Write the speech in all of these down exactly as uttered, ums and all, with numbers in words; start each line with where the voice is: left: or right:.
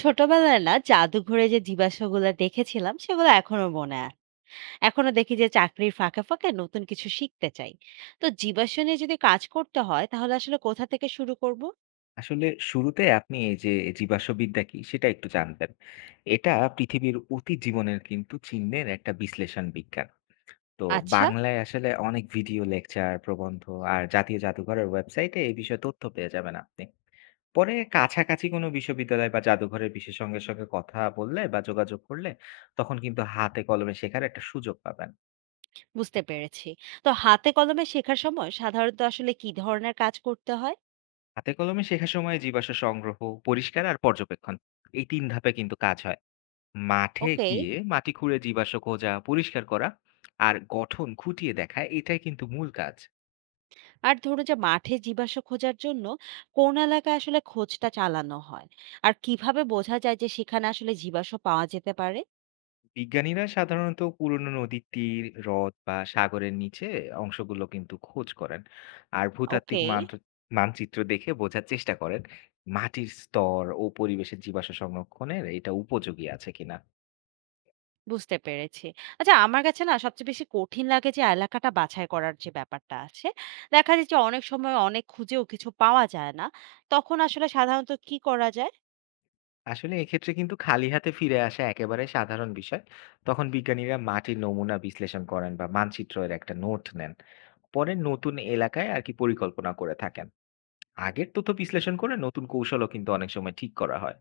right: ছোটবেলায় না জাদুঘরে যে জীবাশ্মগুলো দেখেছিলাম সেগুলো এখনো মনে আছে। এখনো দেখি যে চাকরির ফাঁকে ফাঁকে নতুন কিছু শিখতে চাই। তো জীবাশ্ম নিয়ে যদি কাজ করতে হয় তাহলে আসলে কোথা থেকে শুরু করব?
left: আসলে শুরুতে আপনি এই যে জীবাশ্মবিদ্যা কি সেটা একটু জানবেন। এটা পৃথিবীর অতীত জীবনের কিন্তু চিহ্নের একটা বিশ্লেষণ বিজ্ঞান। তো
right: আচ্ছা,
left: বাংলায় আসলে অনেক ভিডিও লেকচার প্রবন্ধ আর জাতীয় জাদুঘরের ওয়েবসাইটে এই বিষয়ে তথ্য পেয়ে যাবেন আপনি। পরে কাছাকাছি কোনো বিশ্ববিদ্যালয় বা জাদুঘরের বিশেষজ্ঞের সঙ্গে কথা বললে বা যোগাযোগ করলে তখন কিন্তু হাতে কলমে শেখার একটা সুযোগ পাবেন।
right: বুঝতে পেরেছি। তো হাতে কলমে শেখার সময় সাধারণত আসলে কি ধরনের কাজ করতে হয়?
left: হাতে কলমে শেখার সময় জীবাশ্ম সংগ্রহ, পরিষ্কার আর পর্যবেক্ষণ, এই তিন ধাপে কিন্তু কাজ হয়। মাঠে
right: ওকে।
left: গিয়ে মাটি খুঁড়ে জীবাশ্ম খোঁজা, পরিষ্কার করা আর গঠন খুঁটিয়ে দেখা এটাই কিন্তু মূল কাজ।
right: আর ধরুন যে মাঠে জীবাশ্ম খোঁজার জন্য কোন এলাকায় আসলে খোঁজটা চালানো হয়, আর কিভাবে বোঝা যায় যে সেখানে আসলে জীবাশ্ম পাওয়া যেতে পারে?
left: বিজ্ঞানীরা সাধারণত পুরনো নদীর তীর, হ্রদ বা সাগরের নিচে অংশগুলো কিন্তু খোঁজ করেন আর ভূতাত্ত্বিক
right: ওকে,
left: মানচ- মানচিত্র দেখে বোঝার চেষ্টা করেন মাটির স্তর ও পরিবেশের জীবাশ্ম সংরক্ষণের এটা উপযোগী আছে কিনা।
right: বুঝতে পেরেছি। আচ্ছা, আমার কাছে না সবচেয়ে বেশি কঠিন লাগে যে এলাকাটা বাছাই করার যে ব্যাপারটা আছে। দেখা যায় যে অনেক সময় অনেক খুঁজেও কিছু পাওয়া যায় না। তখন আসলে সাধারণত কি করা যায়?
left: আসলে এক্ষেত্রে কিন্তু খালি হাতে ফিরে আসা একেবারে সাধারণ বিষয়। তখন বিজ্ঞানীরা মাটির নমুনা বিশ্লেষণ করেন বা মানচিত্রের একটা নোট নেন। পরে নতুন এলাকায় আর কি পরিকল্পনা করে থাকেন, আগের তথ্য বিশ্লেষণ করে নতুন কৌশলও কিন্তু অনেক সময় ঠিক করা হয়।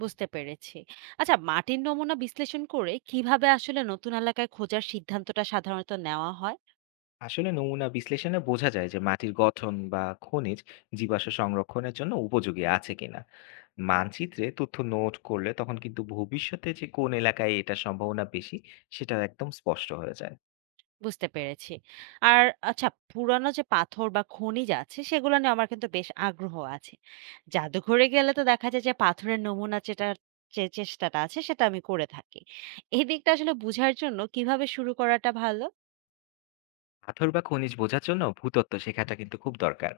right: বুঝতে পেরেছি। আচ্ছা, মাটির নমুনা বিশ্লেষণ করে কিভাবে আসলে নতুন এলাকায় খোঁজার সিদ্ধান্তটা সাধারণত নেওয়া হয়?
left: আসলে নমুনা বিশ্লেষণে বোঝা যায় যে মাটির গঠন বা খনিজ জীবাশ্ম সংরক্ষণের জন্য উপযোগী আছে কিনা। মানচিত্রে তথ্য নোট করলে তখন কিন্তু ভবিষ্যতে যে কোন এলাকায় এটা সম্ভাবনা বেশি সেটা একদম স্পষ্ট হয়ে যায়।
right: বুঝতে পেরেছি। আর আচ্ছা, পুরানো যে পাথর বা খনিজ আছে সেগুলো নিয়ে আমার কিন্তু বেশ আগ্রহ আছে। জাদুঘরে গেলে তো দেখা যায় যে পাথরের নমুনা যেটার যে চেষ্টাটা আছে সেটা আমি করে থাকি। এই দিকটা আসলে বুঝার জন্য কিভাবে শুরু করাটা ভালো?
left: পাথর বা খনিজ বোঝার জন্য ভূতত্ত্ব শেখাটা কিন্তু খুব দরকার।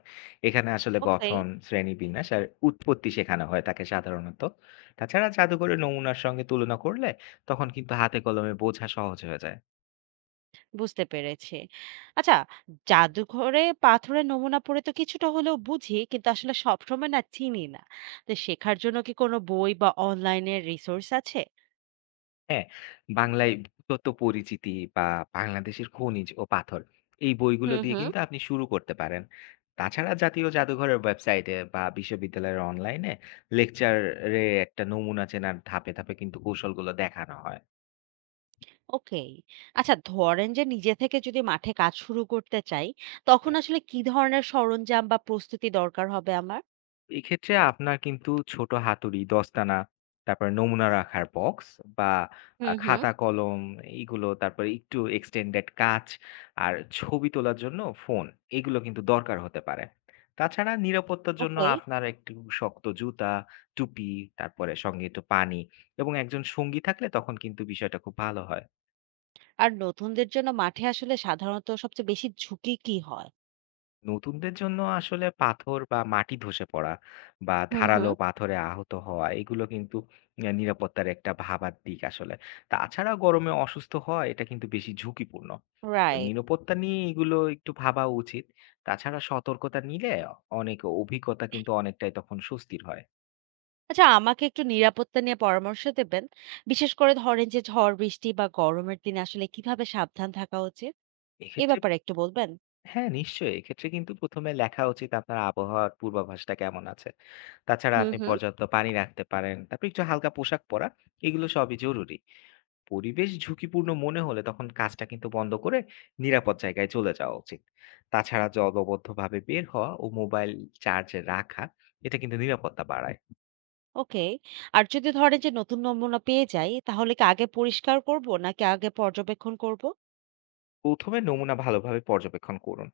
left: এখানে আসলে
right: ওকে,
left: গঠন, শ্রেণীবিন্যাস আর উৎপত্তি শেখানো হয় তাকে সাধারণত। তাছাড়া জাদুঘরের নমুনার সঙ্গে তুলনা করলে তখন কিন্তু হাতে কলমে বোঝা সহজ হয়ে যায়।
right: বুঝতে পেরেছি। আচ্ছা, জাদুঘরে পাথরের নমুনা পড়ে তো কিছুটা হলেও বুঝি কিন্তু আসলে সবসময় না চিনি না। তো শেখার জন্য কি কোনো বই বা অনলাইনের রিসোর্স আছে?
left: হ্যাঁ, বাংলায় ভূতত্ত্ব পরিচিতি বা বাংলাদেশের খনিজ ও পাথর, এই বইগুলো
right: হুম
left: দিয়ে
right: হুম।
left: কিন্তু আপনি শুরু করতে পারেন। তাছাড়া জাতীয় জাদুঘরের ওয়েবসাইটে বা বিশ্ববিদ্যালয়ের অনলাইনে লেকচারে একটা নমুনা চেনার ধাপে ধাপে কিন্তু কৌশলগুলো দেখানো হয়।
right: ওকে। আচ্ছা, ধরেন যে নিজে থেকে যদি মাঠে কাজ শুরু করতে চাই, তখন আসলে কি ধরনের সরঞ্জাম বা প্রস্তুতি দরকার হবে আমার?
left: এক্ষেত্রে আপনার কিন্তু ছোট হাতুড়ি, দস্তানা, তারপর নমুনা রাখার বক্স বা আ
right: হুম হুম।
left: খাতা কলম এইগুলো, তারপরে একটু এক্সটেন্ডেড কাঁচ আর ছবি তোলার জন্য ফোন, এগুলো কিন্তু দরকার হতে পারে। তাছাড়া নিরাপত্তার জন্য
right: ওকে।
left: আপনার একটু শক্ত জুতা, টুপি, তারপরে সঙ্গে একটু পানি এবং একজন সঙ্গী থাকলে তখন কিন্তু বিষয়টা খুব ভালো হয়।
right: আর নতুনদের জন্য মাঠে আসলে সাধারণত সবচেয়ে বেশি ঝুঁকি কি হয়?
left: নতুনদের জন্য আসলে পাথর বা মাটি ধসে পড়া বা
right: হুম
left: ধারালো
right: হুম।
left: পাথরে আহত হওয়া এগুলো কিন্তু আহ, নিরাপত্তার একটা ভাবার দিক আসলে। তাছাড়া গরমে অসুস্থ হওয়া এটা কিন্তু বেশি ঝুঁকিপূর্ণ। তো
right: রাইট।
left: নিরাপত্তা নিয়ে এগুলো একটু ভাবা উচিত। তাছাড়া সতর্কতা নিলে অনেক অভিজ্ঞতা কিন্তু অনেকটাই তখন স্বস্তির হয়।
right: আচ্ছা, আমাকে একটু নিরাপত্তা নিয়ে পরামর্শ দেবেন? বিশেষ করে ধরেন যে ঝড় বৃষ্টি বা গরমের দিনে আসলে কিভাবে সাবধান থাকা উচিত? এ
left: এক্ষেত্রে
right: ব্যাপারে একটু বলবেন?
left: হ্যাঁ, নিশ্চয়ই, এক্ষেত্রে কিন্তু প্রথমে লেখা উচিত আপনার আবহাওয়ার পূর্বাভাসটা কেমন আছে। তাছাড়া
right: হুম
left: আপনি
right: হুম।
left: পর্যাপ্ত পানি রাখতে পারেন, তারপর একটু হালকা পোশাক পরা, এগুলো সবই জরুরি। পরিবেশ ঝুঁকিপূর্ণ মনে হলে তখন কাজটা কিন্তু বন্ধ করে নিরাপদ জায়গায় চলে যাওয়া উচিত। তাছাড়া দলবদ্ধভাবে বের হওয়া ও মোবাইল চার্জে রাখা এটা কিন্তু নিরাপত্তা বাড়ায়।
right: ওকে। আর যদি ধরেন যে নতুন নমুনা পেয়ে যাই, তাহলে কি আগে পরিষ্কার করব নাকি আগে পর্যবেক্ষণ করব?
left: প্রথমে নমুনা ভালোভাবে পর্যবেক্ষণ করুন,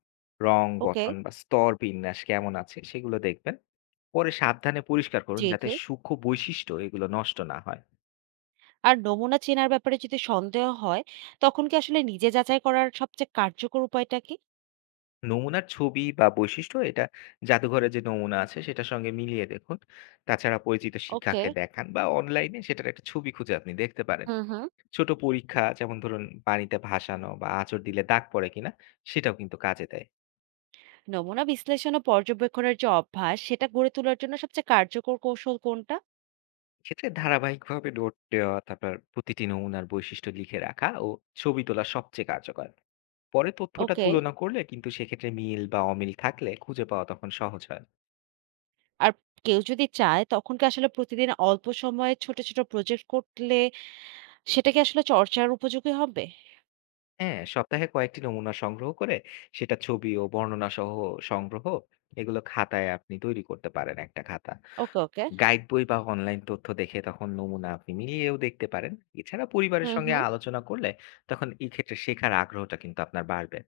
left: রং
right: ওকে।
left: গঠন বা স্তর বিন্যাস কেমন আছে সেগুলো দেখবেন। পরে সাবধানে পরিষ্কার করুন
right: জি,
left: যাতে
right: জি।
left: সূক্ষ্ম বৈশিষ্ট্য এগুলো নষ্ট না হয়।
right: আর নমুনা চেনার ব্যাপারে যদি সন্দেহ হয়, তখন কি আসলে নিজে যাচাই করার সবচেয়ে কার্যকর উপায়টা কি?
left: নমুনার ছবি বা বৈশিষ্ট্য এটা জাদুঘরে যে নমুনা আছে সেটার সঙ্গে মিলিয়ে দেখুন। তাছাড়া পরিচিত
right: ওকে।
left: শিক্ষাকে দেখান বা অনলাইনে সেটার একটা ছবি খুঁজে আপনি দেখতে পারেন।
right: হুম, হুম।
left: ছোট পরীক্ষা যেমন ধরুন পানিতে ভাসানো বা আঁচড় দিলে দাগ পড়ে কিনা সেটাও কিন্তু কাজে দেয়।
right: নমুনা বিশ্লেষণ ও পর্যবেক্ষণের যে অভ্যাস, সেটা গড়ে তোলার জন্য সবচেয়ে কার্যকর কৌশল কোনটা?
left: এক্ষেত্রে ধারাবাহিকভাবে নোট দেওয়া, তারপর প্রতিটি নমুনার বৈশিষ্ট্য লিখে রাখা ও ছবি তোলা সবচেয়ে কার্যকর। পরে তথ্যটা
right: ওকে।
left: তুলনা করলে কিন্তু সেক্ষেত্রে মিল বা অমিল থাকলে খুঁজে পাওয়া তখন সহজ হয়।
right: আর কেউ যদি চায়, তখন কি আসলে প্রতিদিন অল্প সময়ে ছোট, ছোট প্রজেক্ট করলে সেটা কি আসলে চর্চার উপযোগী হবে?
left: হ্যাঁ, সপ্তাহে কয়েকটি নমুনা সংগ্রহ করে সেটা ছবি ও বর্ণনা সহ সংগ্রহ, এগুলো খাতায় আপনি তৈরি করতে পারেন একটা খাতা।
right: ওকে, ওকে।
left: গাইড বই বা অনলাইন তথ্য দেখে তখন নমুনা আপনি মিলিয়েও দেখতে পারেন। এছাড়া পরিবারের
right: হুম,
left: সঙ্গে
right: হুম।
left: আলোচনা করলে তখন এই ক্ষেত্রে শেখার আগ্রহটা কিন্তু আপনার বাড়বে।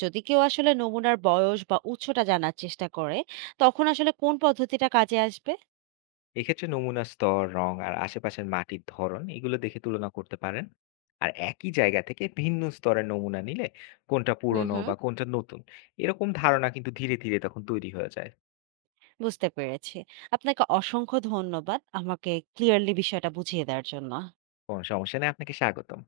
right: যদি কেউ আসলে নমুনার বয়স বা উৎসটা জানার চেষ্টা করে তখন আসলে কোন পদ্ধতিটা কাজে আসবে?
left: এক্ষেত্রে নমুনা স্তর, রং আর আশেপাশের মাটির ধরন এগুলো দেখে তুলনা করতে পারেন। আর একই জায়গা থেকে ভিন্ন স্তরের নমুনা নিলে কোনটা
right: হুম
left: পুরনো
right: হুম।
left: বা কোনটা নতুন এরকম ধারণা কিন্তু ধীরে ধীরে তখন তৈরি হয়ে যায়।
right: বুঝতে পেরেছি। আপনাকে অসংখ্য ধন্যবাদ আমাকে ক্লিয়ারলি বিষয়টা বুঝিয়ে দেওয়ার জন্য।
left: কোনো সমস্যা নেই, আপনাকে স্বাগতম।